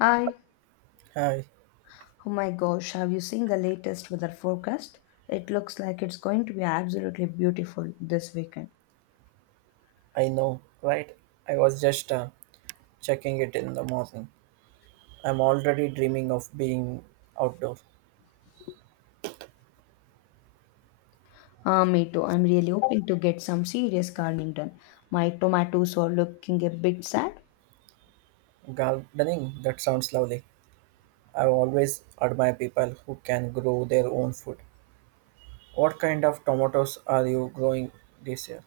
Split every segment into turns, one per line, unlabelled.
Hi.
Hi,
Oh my gosh, have you seen the latest weather forecast? It looks like it's going to be absolutely beautiful this weekend.
I know, right? I was just checking it in the morning. I'm already dreaming of being outdoor.
Ah, me too. I'm really hoping to get some serious gardening done. My tomatoes are looking a bit sad.
Gardening, that sounds lovely. I always admire people who can grow their own food. What kind of tomatoes are you growing this year?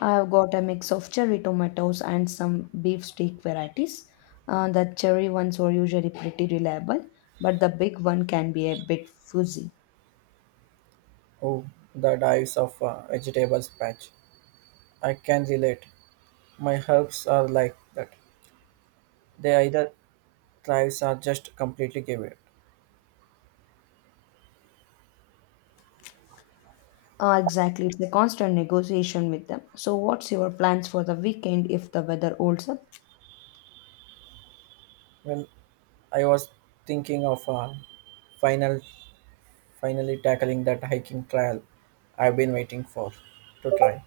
I have got a mix of cherry tomatoes and some beef steak varieties. The cherry ones are usually pretty reliable, but the big one can be a bit fuzzy.
Oh, the dives of vegetables patch. I can relate. My herbs are like that. They either thrives or just completely give it.
Exactly, it's a constant negotiation with them. So, what's your plans for the weekend if the weather holds up?
Well, I was thinking of a final finally tackling that hiking trail I've been waiting for to try.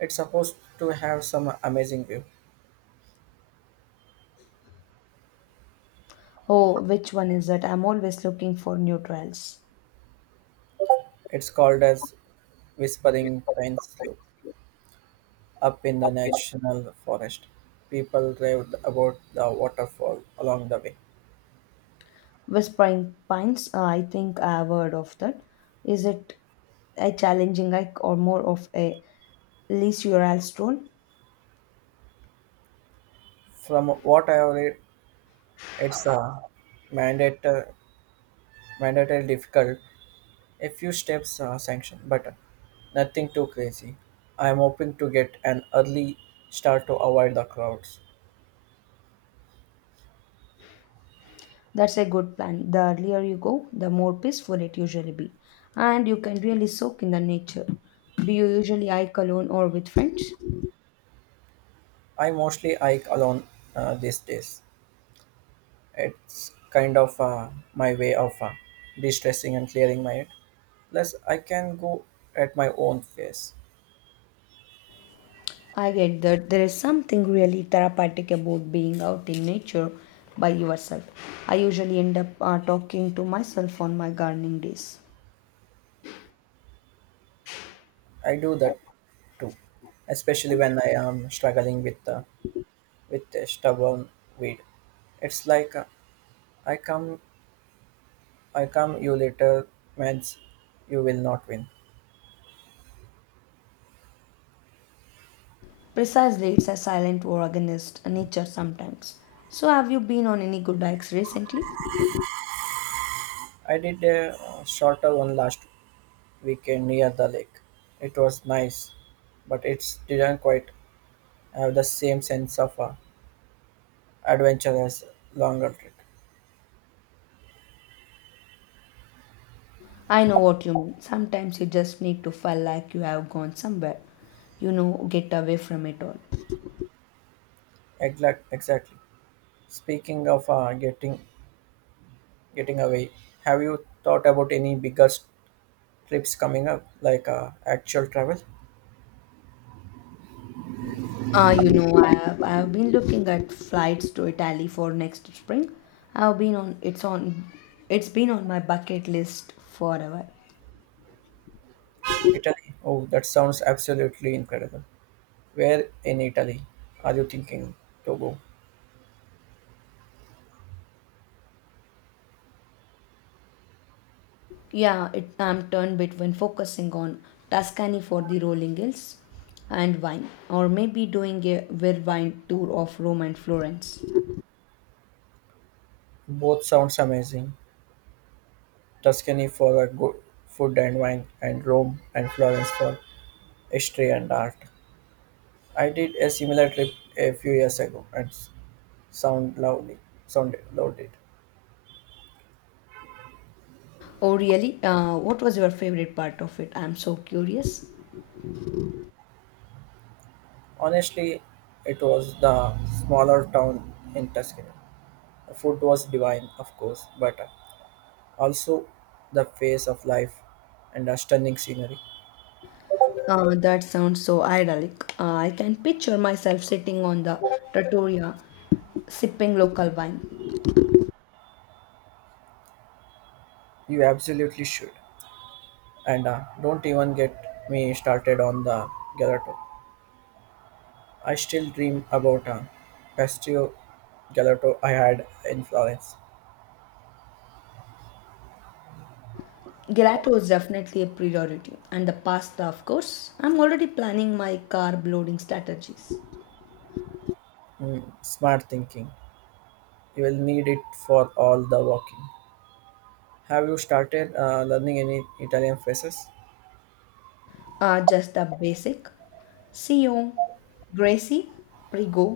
It's supposed to have some amazing view.
Oh, which one is it? I'm always looking for new trails.
It's called as Whispering Pines Loop up in the national forest. People raved about the waterfall along the way.
Whispering Pines, I think I've heard of that. Is it a challenging hike or more of a leisurely stroll?
From what I have read, it's a mandate, mandatory difficult, a few steps sanction, but nothing too crazy. I am hoping to get an early start to avoid the crowds.
That's a good plan. The earlier you go, the more peaceful it usually be. And you can really soak in the nature. Do you usually hike alone or with friends?
I mostly hike alone these days. It's kind of my way of de-stressing and clearing my head. Plus, I can go at my own pace.
I get that there is something really therapeutic about being out in nature by yourself. I usually end up talking to myself on my gardening days.
I do that too, especially when I am struggling with with a stubborn weed. It's like I come, I come, you later, means you will not win.
Precisely, it's a silent war against nature sometimes. So, have you been on any good hikes recently?
I did a shorter one last weekend near the lake. It was nice, but it didn't quite have the same sense of adventure as longer trip.
I know what you mean. Sometimes you just need to feel like you have gone somewhere, you know, get away from it all.
Exactly. Speaking of getting away, have you thought about any bigger trips coming up, like actual travel?
I have been looking at flights to Italy for next spring. I have been on it's been on my bucket list forever.
Italy. Oh, that sounds absolutely incredible. Where in Italy are you thinking to go?
I'm torn between focusing on Tuscany for the rolling hills and wine, or maybe doing a well wine tour of Rome and Florence.
Both sounds amazing. Tuscany for a good food and wine, and Rome and Florence for history and art. I did a similar trip a few years ago, and sound loudly sounded loaded.
Oh, really? What was your favorite part of it? I'm so curious.
Honestly, it was the smaller town in Tuscany. The food was divine, of course, but also the pace of life and the stunning scenery.
That sounds so idyllic. I can picture myself sitting on the trattoria sipping local wine.
You absolutely should. And don't even get me started on the gelato. I still dream about a pastio gelato I had in Florence.
Gelato is definitely a priority, and the pasta, of course. I'm already planning my carb loading strategies.
Mm, smart thinking. You will need it for all the walking. Have you started learning any Italian phrases?
Just the basic. CEO, Gracie, Prigo.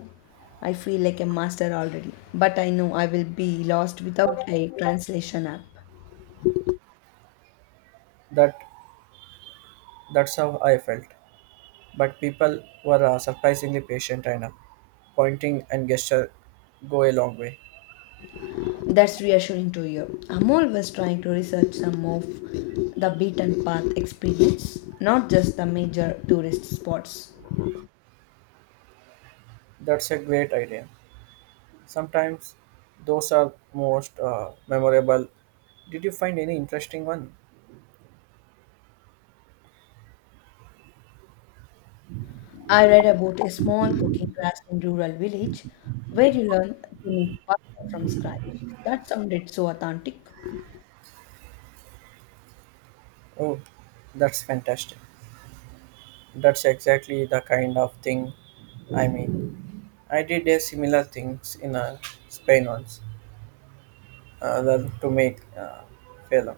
I feel like a master already, but I know I will be lost without a translation app.
That that's how I felt. But people were surprisingly patient and pointing and gesture go a long way.
That's reassuring to hear. I'm always trying to research some of the beaten path experience, not just the major tourist spots.
That's a great idea. Sometimes those are most memorable. Did you find any interesting one?
I read about a small cooking class in rural village where you learn to make pasta from scratch. That sounded so authentic.
Oh, that's fantastic. That's exactly the kind of thing I mean. I did a similar things in Spain once, learn to make film.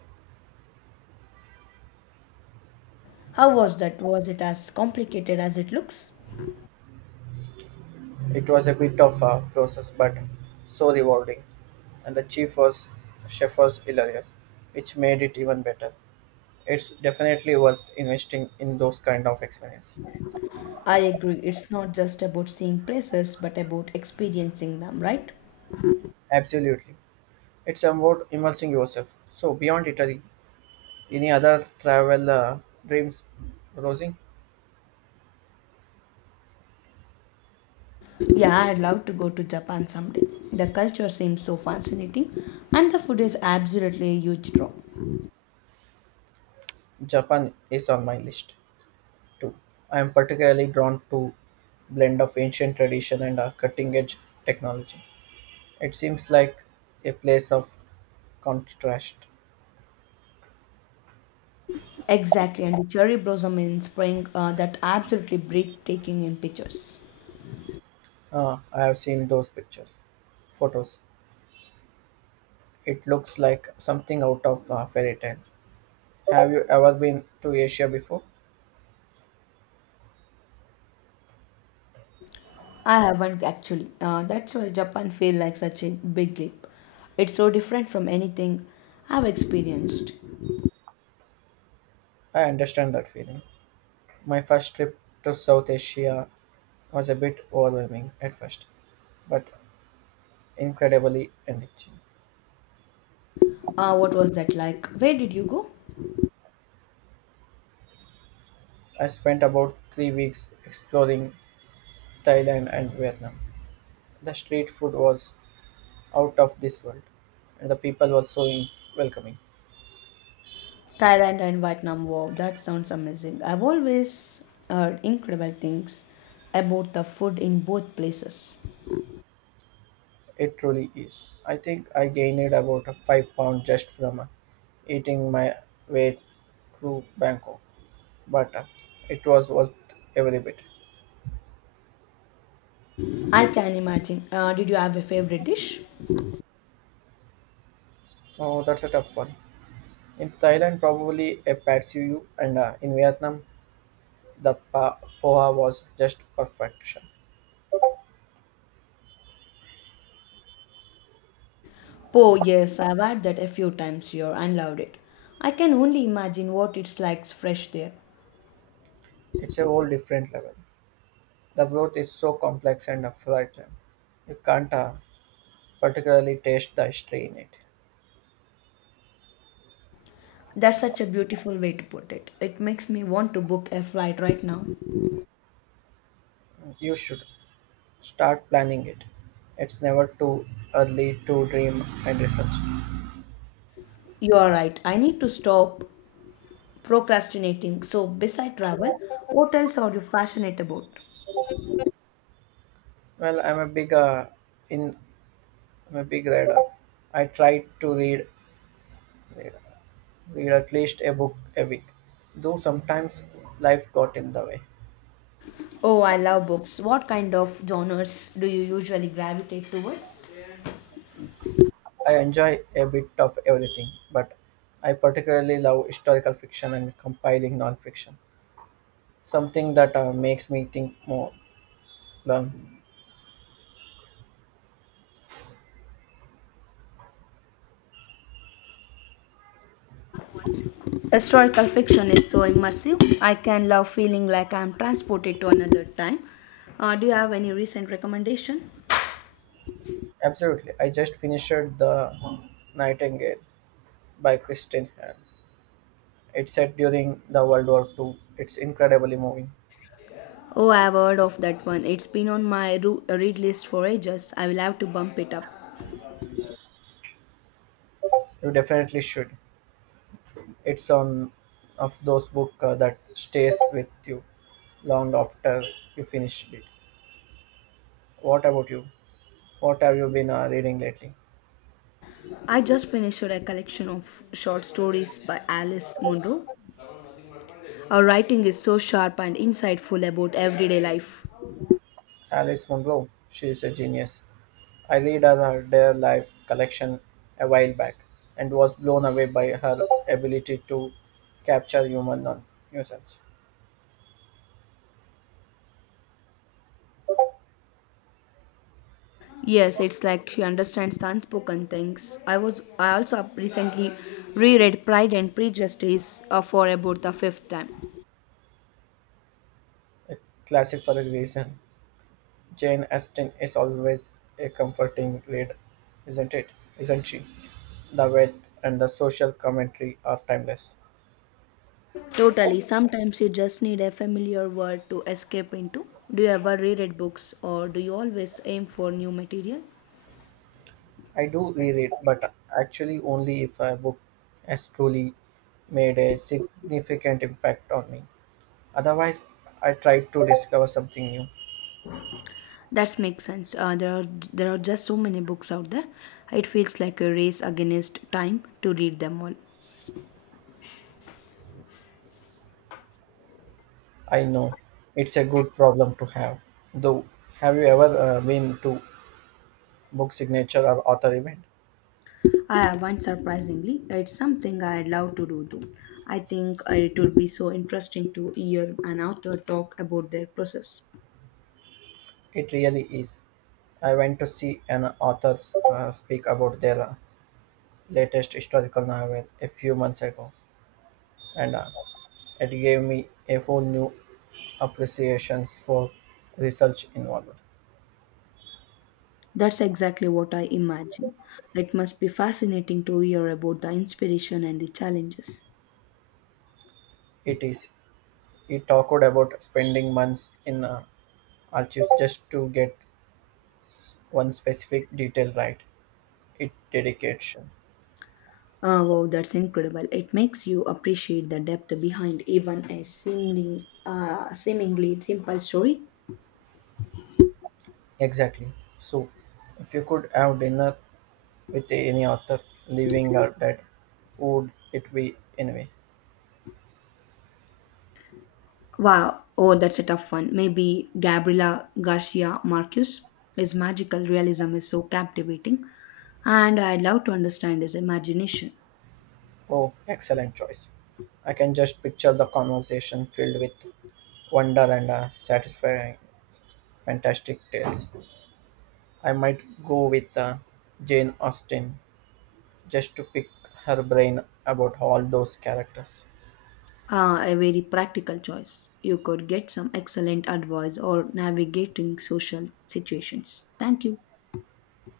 How was that? Was it as complicated as it looks?
It was a bit of a process, but so rewarding. And the chief was chef was hilarious, which made it even better. It's definitely worth investing in those kind of experience.
I agree. It's not just about seeing places, but about experiencing them, right?
Absolutely, it's about immersing yourself. So beyond Italy, any other travel dreams, Rosie?
Yeah, I'd love to go to Japan someday. The culture seems so fascinating, and the food is absolutely a huge draw.
Japan is on my list too. I am particularly drawn to blend of ancient tradition and cutting edge technology. It seems like a place of contrast.
Exactly, and the cherry blossom in spring, that absolutely breathtaking in pictures.
Ah, I have seen those photos. It looks like something out of a fairy tale. Have you ever been to Asia before?
I haven't actually. That's why Japan feels like such a big leap. It's so different from anything I've experienced.
I understand that feeling. My first trip to South Asia was a bit overwhelming at first, but incredibly enriching.
What was that like? Where did you go?
I spent about 3 weeks exploring Thailand and Vietnam. The street food was out of this world, and the people were so welcoming.
Thailand and Vietnam. Wow, that sounds amazing. I've always heard incredible things about the food in both places.
It truly is. I think I gained about a 5 pounds just from eating my way through Bangkok, but it was worth every bit.
I can imagine. Did you have a favorite dish?
Oh, that's a tough one. In Thailand, probably a pad see ew, and in Vietnam, the poha was just perfection.
Po, yes, I've had that a few times here and loved it. I can only imagine what it's like fresh there.
It's a whole different level. The broth is so complex and fragrant. You can't particularly taste the history in it.
That's such a beautiful way to put it. It makes me want to book a flight right now.
You should. Start planning it. It's never too early to dream and research.
You are right. I need to stop procrastinating. So, beside travel, what else are you passionate about?
Well, in I'm a big reader. I try to read at least a book a week. Though sometimes life got in the way.
Oh, I love books. What kind of genres do you usually gravitate towards?
I enjoy a bit of everything, but I particularly love historical fiction and compiling non-fiction. Something that makes me think more, learn.
Historical fiction is so immersive. I can love feeling like I'm transported to another time. Do you have any recent recommendation?
Absolutely. I just finished The Nightingale by Kristen Hahn. It's set during the World War Two. It's incredibly moving.
Oh, I've heard of that one. It's been on my read list for ages. I will have to bump it up.
You definitely should. It's one of those books that stays with you long after you finished it. What about you? What have you been reading lately?
I just finished a collection of short stories by Alice Munro. Her writing is so sharp and insightful about everyday life.
Alice Munro, she is a genius. I read her Dare Life collection a while back and was blown away by her ability to capture human nuisance.
Yes, it's like she understands the unspoken things. I also recently reread Pride and Prejudice for about the fifth time.
A classic for a reason. Jane Austen is always a comforting read, isn't it? Isn't she? The wit and the social commentary are timeless.
Totally. Sometimes you just need a familiar world to escape into. Do you ever reread books or do you always aim for new material?
I do reread, but actually only if a book has truly made a significant impact on me. Otherwise, I try to discover something new.
That makes sense. There are there are just so many books out there. It feels like a race against time to read them all.
I know it's a good problem to have. Though, have you ever been to book signature or author event?
I haven't surprisingly. It's something I love to do though. I think it would be so interesting to hear an author talk about their process.
It really is. I went to see an author speak about their latest historical novel a few months ago, and it gave me a whole new appreciation for research involved.
That's exactly what I imagine. It must be fascinating to hear about the inspiration and the challenges.
It is. He talked about spending months in archives just to get one specific detail right. It dedication.
Wow, that's incredible. It makes you appreciate the depth behind even a seemingly simple story.
Exactly. So, if you could have dinner with any author, living or dead, would it be anyway?
Wow, oh, that's a tough one. Maybe Gabriela Garcia Marquez. His magical realism is so captivating, and I'd love to understand his imagination.
Oh, excellent choice. I can just picture the conversation filled with wonder and satisfying fantastic tales. I might go with Jane Austen just to pick her brain about all those characters.
Ah, a very practical choice. You could get some excellent advice or navigating social situations. Thank you.